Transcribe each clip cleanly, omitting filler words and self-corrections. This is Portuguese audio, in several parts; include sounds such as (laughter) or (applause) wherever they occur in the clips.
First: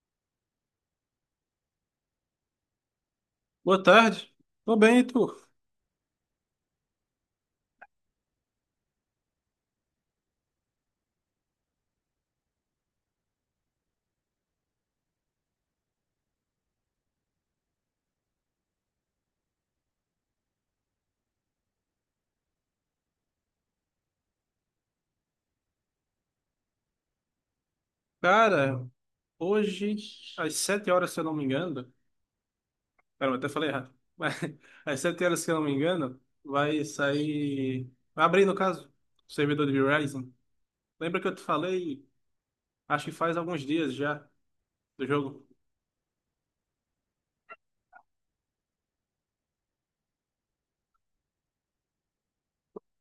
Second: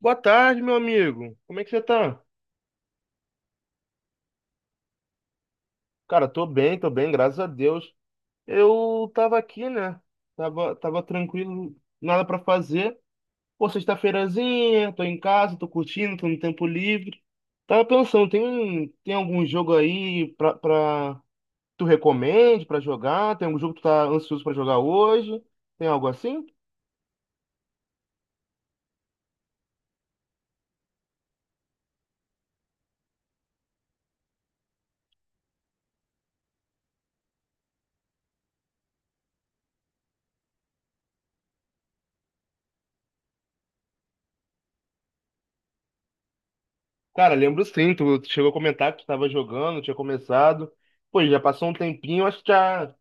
Boa tarde, meu amigo. Como é que você tá? Boa tarde. Tô bem, e tu? Cara, tô bem, graças a Deus. Eu tava aqui, né? Tava tranquilo, nada pra fazer. Pô, sexta-feirazinha, tô em casa, tô curtindo, tô no tempo livre. Tava pensando, tem algum jogo aí pra tu recomende pra jogar? Tem algum jogo que tu tá ansioso pra jogar hoje? Tem algo assim? Cara, hoje, às sete horas, se eu não me engano, pera, eu até falei errado, mas (laughs) às sete horas, se eu não me engano, vai sair, vai abrir, no caso, o servidor de Verizon. Lembra que eu te falei, acho que faz alguns dias já, do jogo? Cara, lembro sim, tu chegou a comentar que tu tava jogando, tinha começado. Pô, já passou um tempinho, acho que já.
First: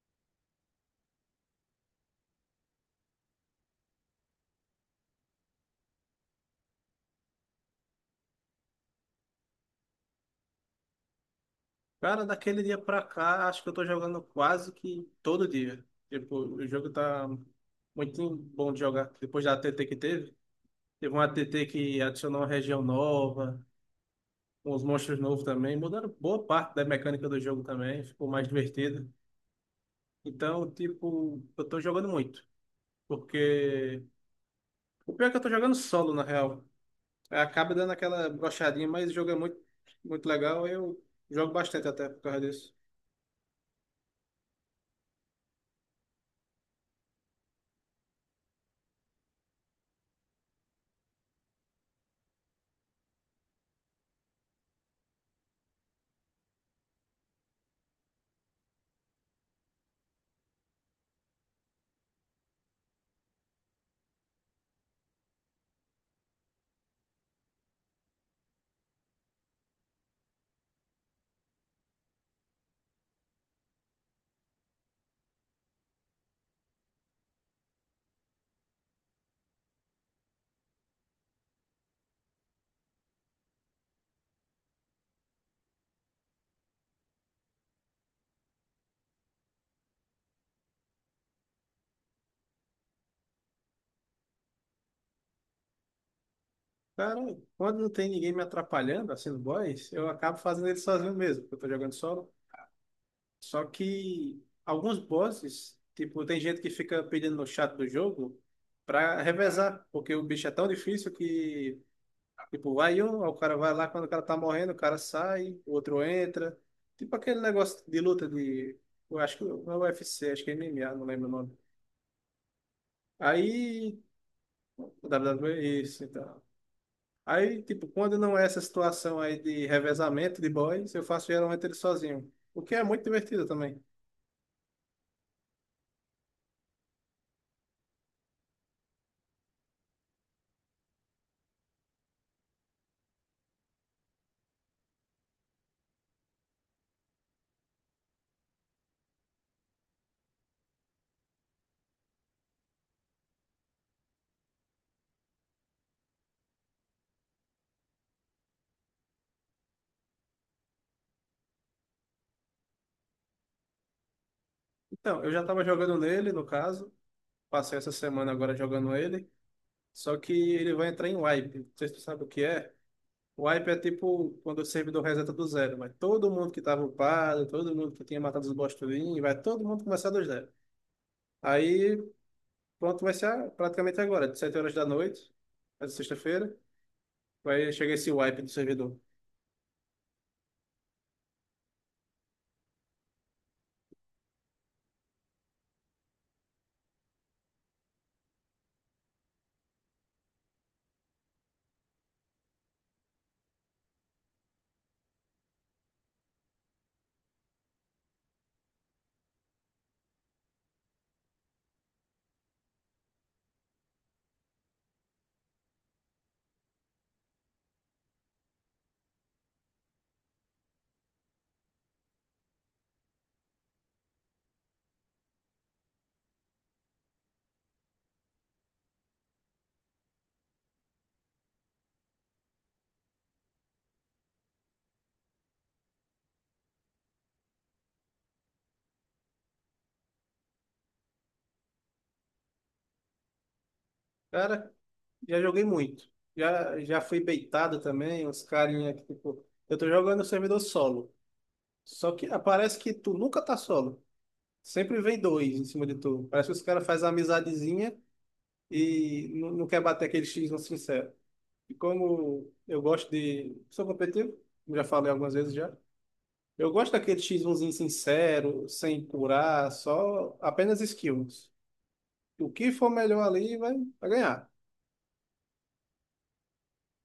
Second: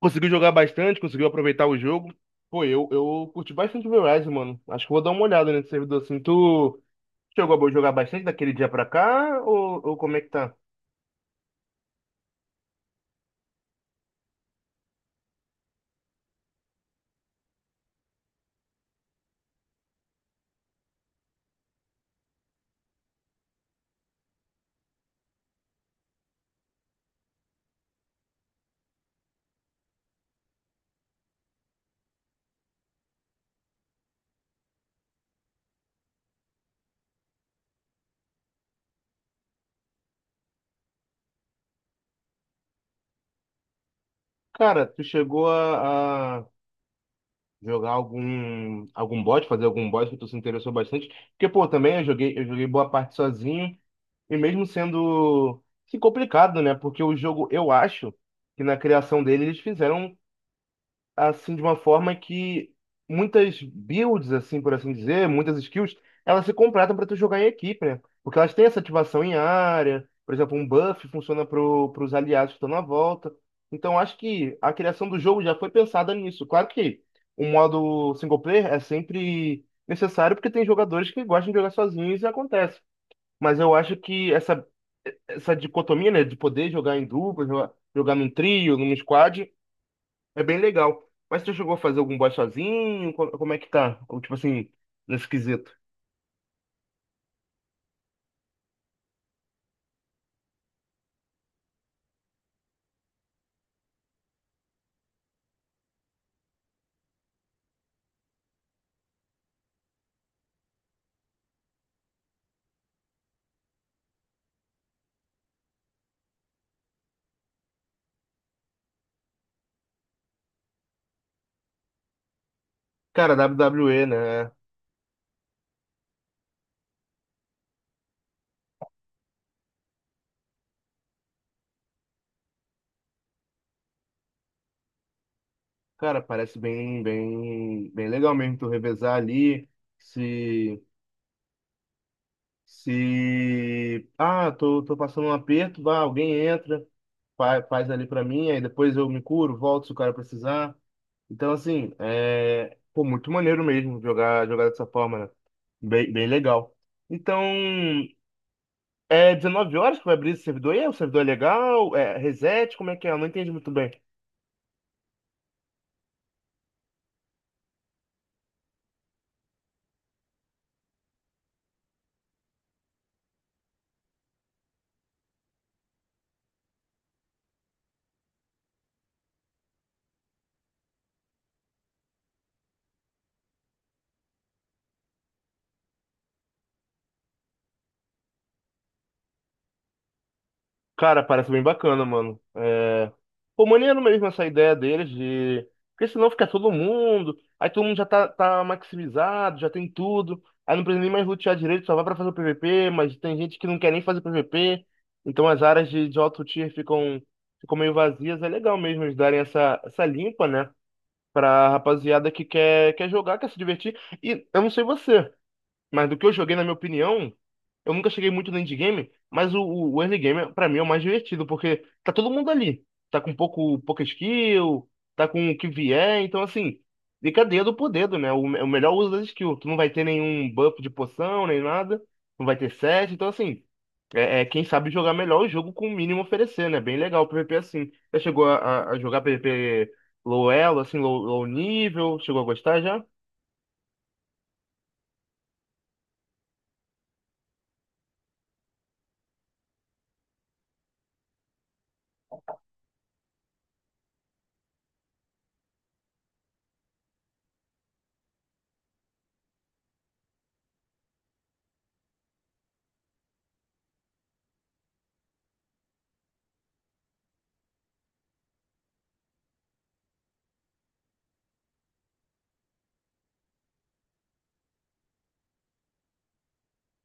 Conseguiu jogar bastante, conseguiu aproveitar o jogo. Pô, eu curti bastante o Verizon, mano. Acho que vou dar uma olhada nesse servidor assim. Tu chegou a jogar bastante daquele dia pra cá? Ou como é que tá? Cara, daquele dia pra cá, acho que eu tô jogando quase que todo dia. Tipo, o jogo tá muito bom de jogar. Depois da ATT que teve, teve uma ATT que adicionou uma região nova, uns monstros novos também, mudaram boa parte da mecânica do jogo também, ficou mais divertido. Então, tipo, eu tô jogando muito, porque o pior é que eu tô jogando solo, na real. Acaba dando aquela brochadinha, mas o jogo é muito, muito legal, eu jogo bastante até por causa disso. Cara, tu chegou a jogar algum bot que tu se interessou bastante? Porque, pô, também eu joguei boa parte sozinho. E mesmo sendo assim, complicado, né? Porque o jogo, eu acho que na criação dele eles fizeram assim de uma forma que muitas builds, assim por assim dizer, muitas skills, elas se completam para tu jogar em equipe, né? Porque elas têm essa ativação em área, por exemplo, um buff funciona para os aliados que estão na volta. Então acho que a criação do jogo já foi pensada nisso. Claro que o modo single player é sempre necessário porque tem jogadores que gostam de jogar sozinhos e acontece. Mas eu acho que essa dicotomia, né, de poder jogar em dupla, jogar num trio, num squad, é bem legal. Mas você chegou a fazer algum boss sozinho? Como é que tá? Ou, tipo assim, nesse quesito. Cara, quando não tem ninguém me atrapalhando, assim, no boss, eu acabo fazendo ele sozinho mesmo, porque eu tô jogando solo. Só que alguns bosses, tipo, tem gente que fica pedindo no chat do jogo pra revezar, porque o bicho é tão difícil que... Tipo, aí o cara vai lá, quando o cara tá morrendo, o cara sai, o outro entra. Tipo aquele negócio de luta de... Eu acho que não é UFC, acho que é MMA, não lembro o nome. Cara, Aí... WWE, né? WWE, isso, então. Aí, tipo, quando não é essa situação aí de revezamento de boys, eu faço geralmente ele sozinho. O que é muito divertido também. Cara, parece bem, bem, bem legal mesmo tu revezar ali. Se, se, ah, tô passando um aperto, vá, alguém entra, faz, ali pra mim, aí depois eu me curo, volto se o cara precisar. Então, assim, é, pô, muito maneiro mesmo jogar dessa forma, né? Bem, bem legal. Então, é 19 horas que vai abrir esse servidor? O servidor é legal? É reset? Como é que é? Eu não entendi muito bem. Então, eu já tava jogando nele, no caso. Passei essa semana agora jogando ele. Só que ele vai entrar em wipe. Não sei se tu sabe o que é. O wipe é tipo quando o servidor reseta do zero, mas todo mundo que estava upado, todo mundo que tinha matado os boss tudinho, vai todo mundo começar do zero. Aí, pronto, vai ser a- praticamente agora, de 7 horas da noite, essa sexta-feira, vai chegar esse wipe do servidor. Cara, parece bem bacana, mano. Pô, maneiro mesmo essa ideia deles de. Porque senão fica todo mundo. Aí todo mundo já tá maximizado, já tem tudo. Aí não precisa nem mais lutear direito, só vai pra fazer o PVP. Mas tem gente que não quer nem fazer PVP. Então as áreas de alto tier ficam meio vazias. É legal mesmo eles darem essa limpa, né? Pra rapaziada que quer jogar, quer se divertir. E eu não sei você. Mas do que eu joguei, na minha opinião, eu nunca cheguei muito no endgame, mas o early game, pra mim, é o mais divertido, porque tá todo mundo ali. Tá com pouca skill, tá com o que vier, então assim, fica dedo por dedo, né? O melhor uso das skills. Tu não vai ter nenhum buff de poção, nem nada, não vai ter set, então assim, é quem sabe jogar melhor o jogo com o mínimo oferecer, né? Bem legal o PvP assim. Já chegou a jogar PvP low elo, assim, low nível? Chegou a gostar já? Cara, já joguei muito. Já fui beitado também, uns carinha que, tipo, eu tô jogando o servidor solo. Só que ah, parece que tu nunca tá solo. Sempre vem dois em cima de tu. Parece que os caras fazem uma amizadezinha e não quer bater aquele X no sincero. E como eu gosto de... Sou competitivo, como já falei algumas vezes já. Eu gosto daquele x 1 sincero, sem curar, só apenas skills. O que for melhor ali vai, vai ganhar.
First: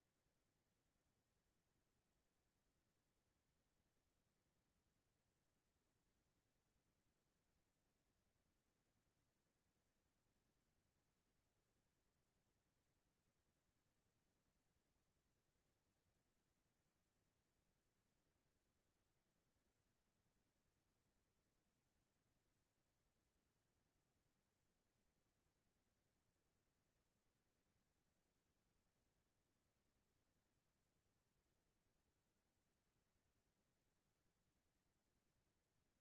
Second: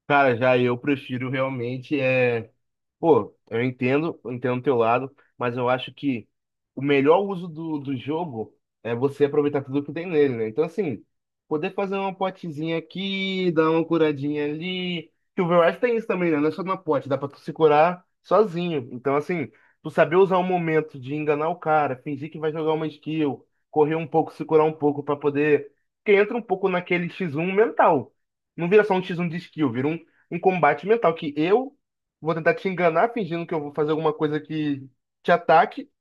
Cara, já eu prefiro realmente é. Pô, eu entendo o teu lado, mas eu acho que o melhor uso do jogo é você aproveitar tudo que tem nele, né? Então, assim, poder fazer uma potezinha aqui, dar uma curadinha ali. Que o Overwatch tem isso também, né? Não é só na pote, dá pra tu se curar sozinho. Então, assim, tu saber usar o momento de enganar o cara, fingir que vai jogar uma skill, correr um pouco, se curar um pouco pra poder. Porque entra um pouco naquele X1 mental. Não vira só um X1 de skill, vira um combate mental, que eu vou tentar te enganar fingindo que eu vou fazer alguma coisa que te ataque,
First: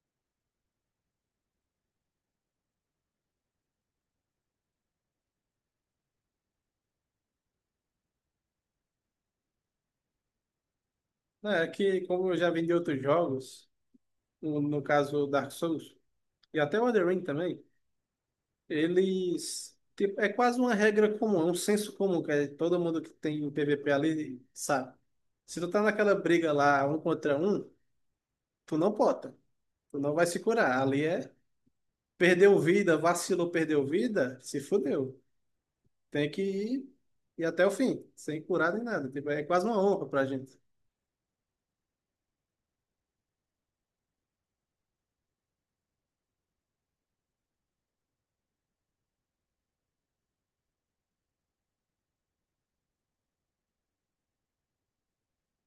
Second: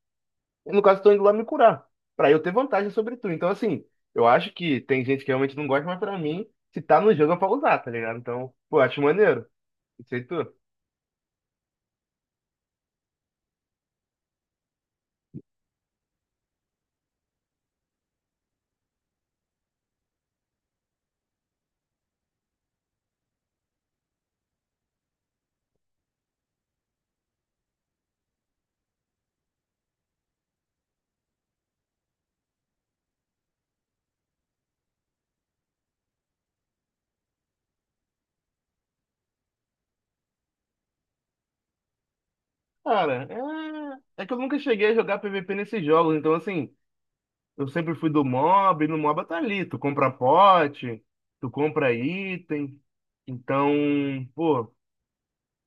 e no caso, tô indo lá me curar, pra eu ter vantagem sobre tu. Então, assim, eu acho que tem gente que realmente não gosta, mas pra mim, se tá no jogo é pra usar, tá ligado? Então, pô, acho maneiro. Não sei tu. Né, é que, como eu já vi outros jogos, no caso Dark Souls, e até o Elden Ring também, eles... Tipo, é quase uma regra comum, é um senso comum, que é todo mundo que tem PVP ali sabe. Se tu tá naquela briga lá, um contra um, tu não pota. Tu não vai se curar. Ali é... Perdeu vida, vacilou, perdeu vida, se fudeu. Tem que ir, ir até o fim, sem curar nem nada. Tipo, é quase uma honra pra gente. Cara, é que eu nunca cheguei a jogar PVP nesses jogos, então, assim, eu sempre fui do mob, e no mob tá ali, tu compra pote, tu compra item. Então, pô,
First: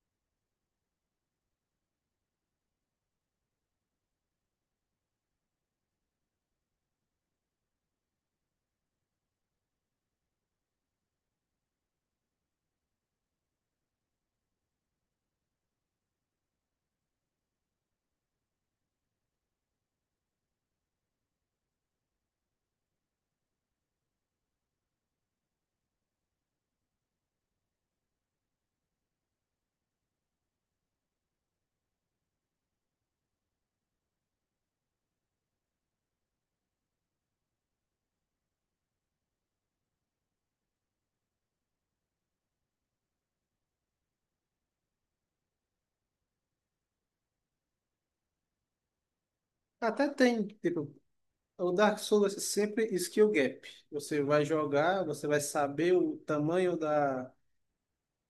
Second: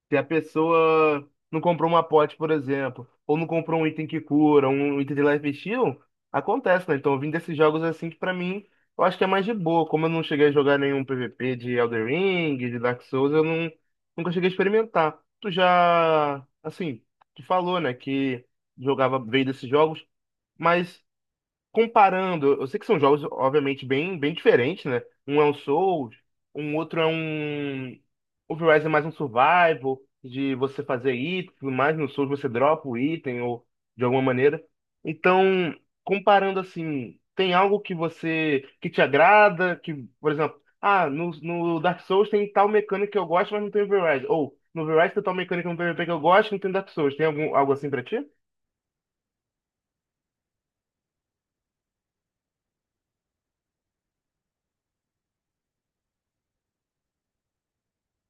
se a pessoa não comprou uma pote, por exemplo, ou não comprou um item que cura, um item de life steal, acontece, né? Então, eu vim desses jogos assim que pra mim, eu acho que é mais de boa. Como eu não cheguei a jogar nenhum PVP de Elden Ring, de Dark Souls, eu não, nunca cheguei a experimentar. Tu já, assim, tu falou, né, que jogava, veio desses jogos, mas comparando, eu sei que são jogos, obviamente, bem, bem diferentes, né? Um é um Souls, um outro é um. O Horizon é mais um survival, de você fazer itens, e tudo mais no Souls você dropa o item, ou de alguma maneira. Então, comparando assim, tem algo que você, que te agrada, que, por exemplo, ah, no Dark Souls tem tal mecânica que eu gosto, mas não tem no Horizon. Ou, no Horizon tem tal mecânica no PvP que eu gosto, não tem no Dark Souls. Tem algo assim pra ti? Até tem, tipo, o Dark Souls é sempre skill gap. Você vai jogar, você vai saber o tamanho da,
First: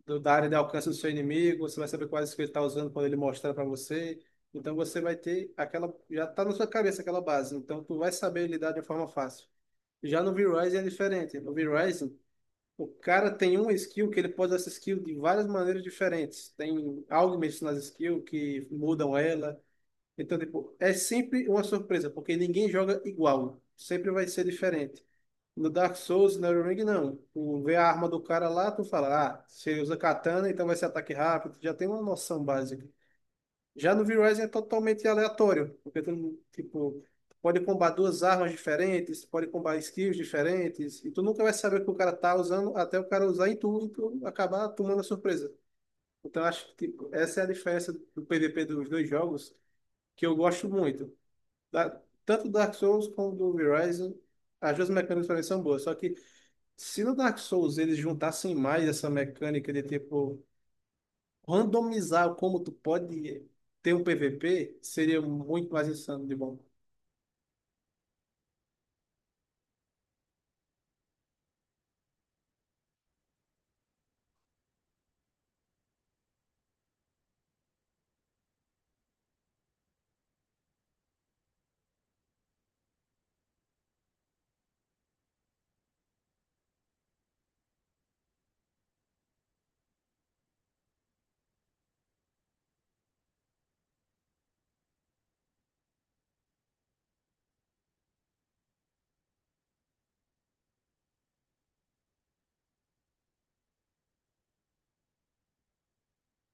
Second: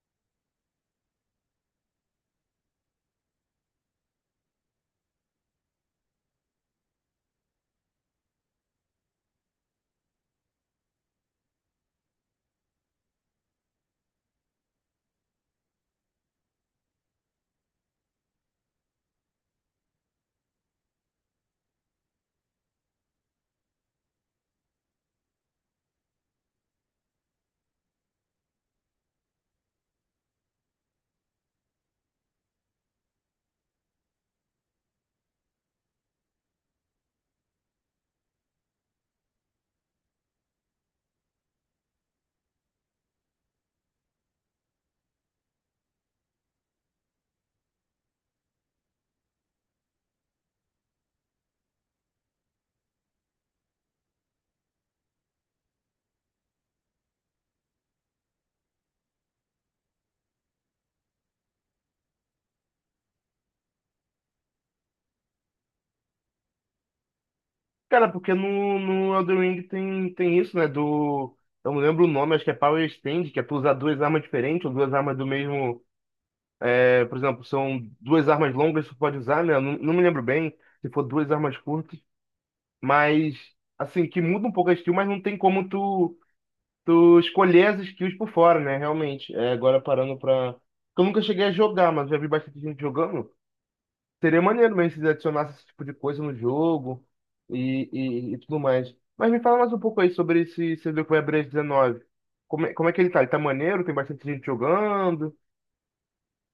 da área de alcance do seu inimigo, você vai saber quais skills ele está usando quando ele mostrar para você. Então você vai ter aquela, já tá na sua cabeça aquela base, então tu vai saber lidar de forma fácil. Já no V-Rising é diferente. No V-Rising, o cara tem uma skill que ele pode usar essa skill de várias maneiras diferentes. Tem algo mexendo nas skills que mudam ela. Então, tipo, é sempre uma surpresa, porque ninguém joga igual. Sempre vai ser diferente. No Dark Souls, no Elden Ring, não. Tu vê a arma do cara lá, tu fala, ah, se ele usa katana, então vai ser ataque rápido. Tu já tem uma noção básica. Já no V-Rising é totalmente aleatório, porque tu, tipo, pode combar duas armas diferentes, pode combar skills diferentes, e tu nunca vai saber o que o cara tá usando até o cara usar em tu e tu acabar tomando a surpresa. Então acho que tipo, essa é a diferença do PVP dos dois jogos que eu gosto muito. Da, tanto do Dark Souls como do V-Rising, as duas mecânicas também são boas, só que se no Dark Souls eles juntassem mais essa mecânica de tipo randomizar como tu pode ter um PVP seria muito mais insano de bom. Cara, porque no Elden Ring tem isso, né? Do. Eu não lembro o nome, acho que é Power Stand, que é tu usar duas armas diferentes, ou duas armas do mesmo. É, por exemplo, são duas armas longas que tu pode usar, né? Eu não me lembro bem se for duas armas curtas, mas assim, que muda um pouco a skill, mas não tem como tu escolher as skills por fora, né? Realmente. É, agora parando pra. Eu nunca cheguei a jogar, mas já vi bastante gente jogando. Seria maneiro mesmo se eles adicionassem esse tipo de coisa no jogo e tudo mais. Mas me fala mais um pouco aí sobre esse CBQ Web 19. Como é que ele tá? Ele tá maneiro? Tem bastante gente jogando?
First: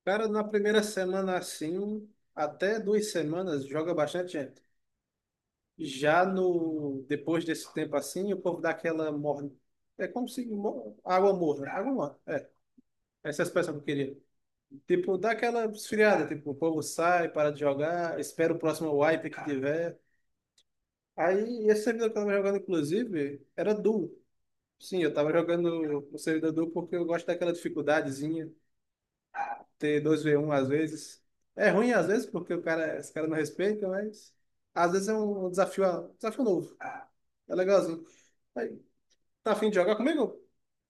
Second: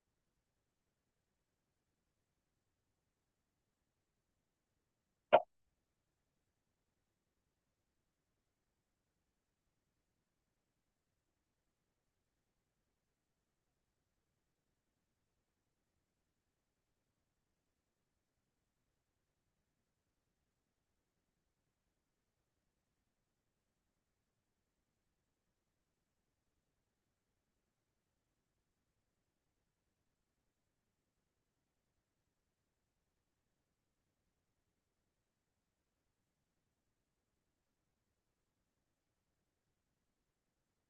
Cara, na primeira semana assim, um, até duas semanas, joga bastante gente. Já no depois desse tempo assim, o povo dá aquela morna. É como se mo- água morna, água morna. É, essa é a expressão que eu queria. Tipo, dá aquela esfriada, tipo, o povo sai, para de jogar, espera o próximo wipe que tiver. Aí, esse servidor que eu tava jogando, inclusive, era duo. Sim, eu tava jogando o servidor porque eu gosto daquela dificuldadezinha, ter dois v um às vezes. É ruim às vezes porque o cara, os caras não respeitam, mas às vezes é um desafio novo. É legalzinho. Aí, tá afim de jogar comigo?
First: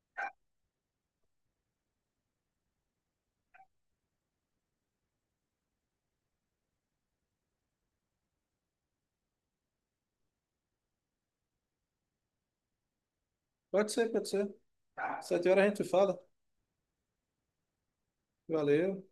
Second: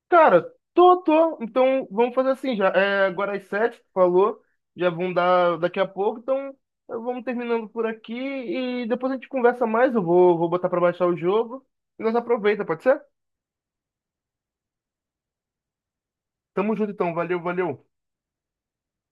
Cara, tô, tô. Então vamos fazer assim já. É, agora às sete, tu falou. Já vão dar daqui a pouco. Então vamos terminando por aqui e depois a gente conversa mais. Eu vou botar pra baixar o jogo e nós aproveita, pode ser? Pode ser, pode ser. Sete horas a gente fala. Tamo junto então. Valeu, valeu. Valeu.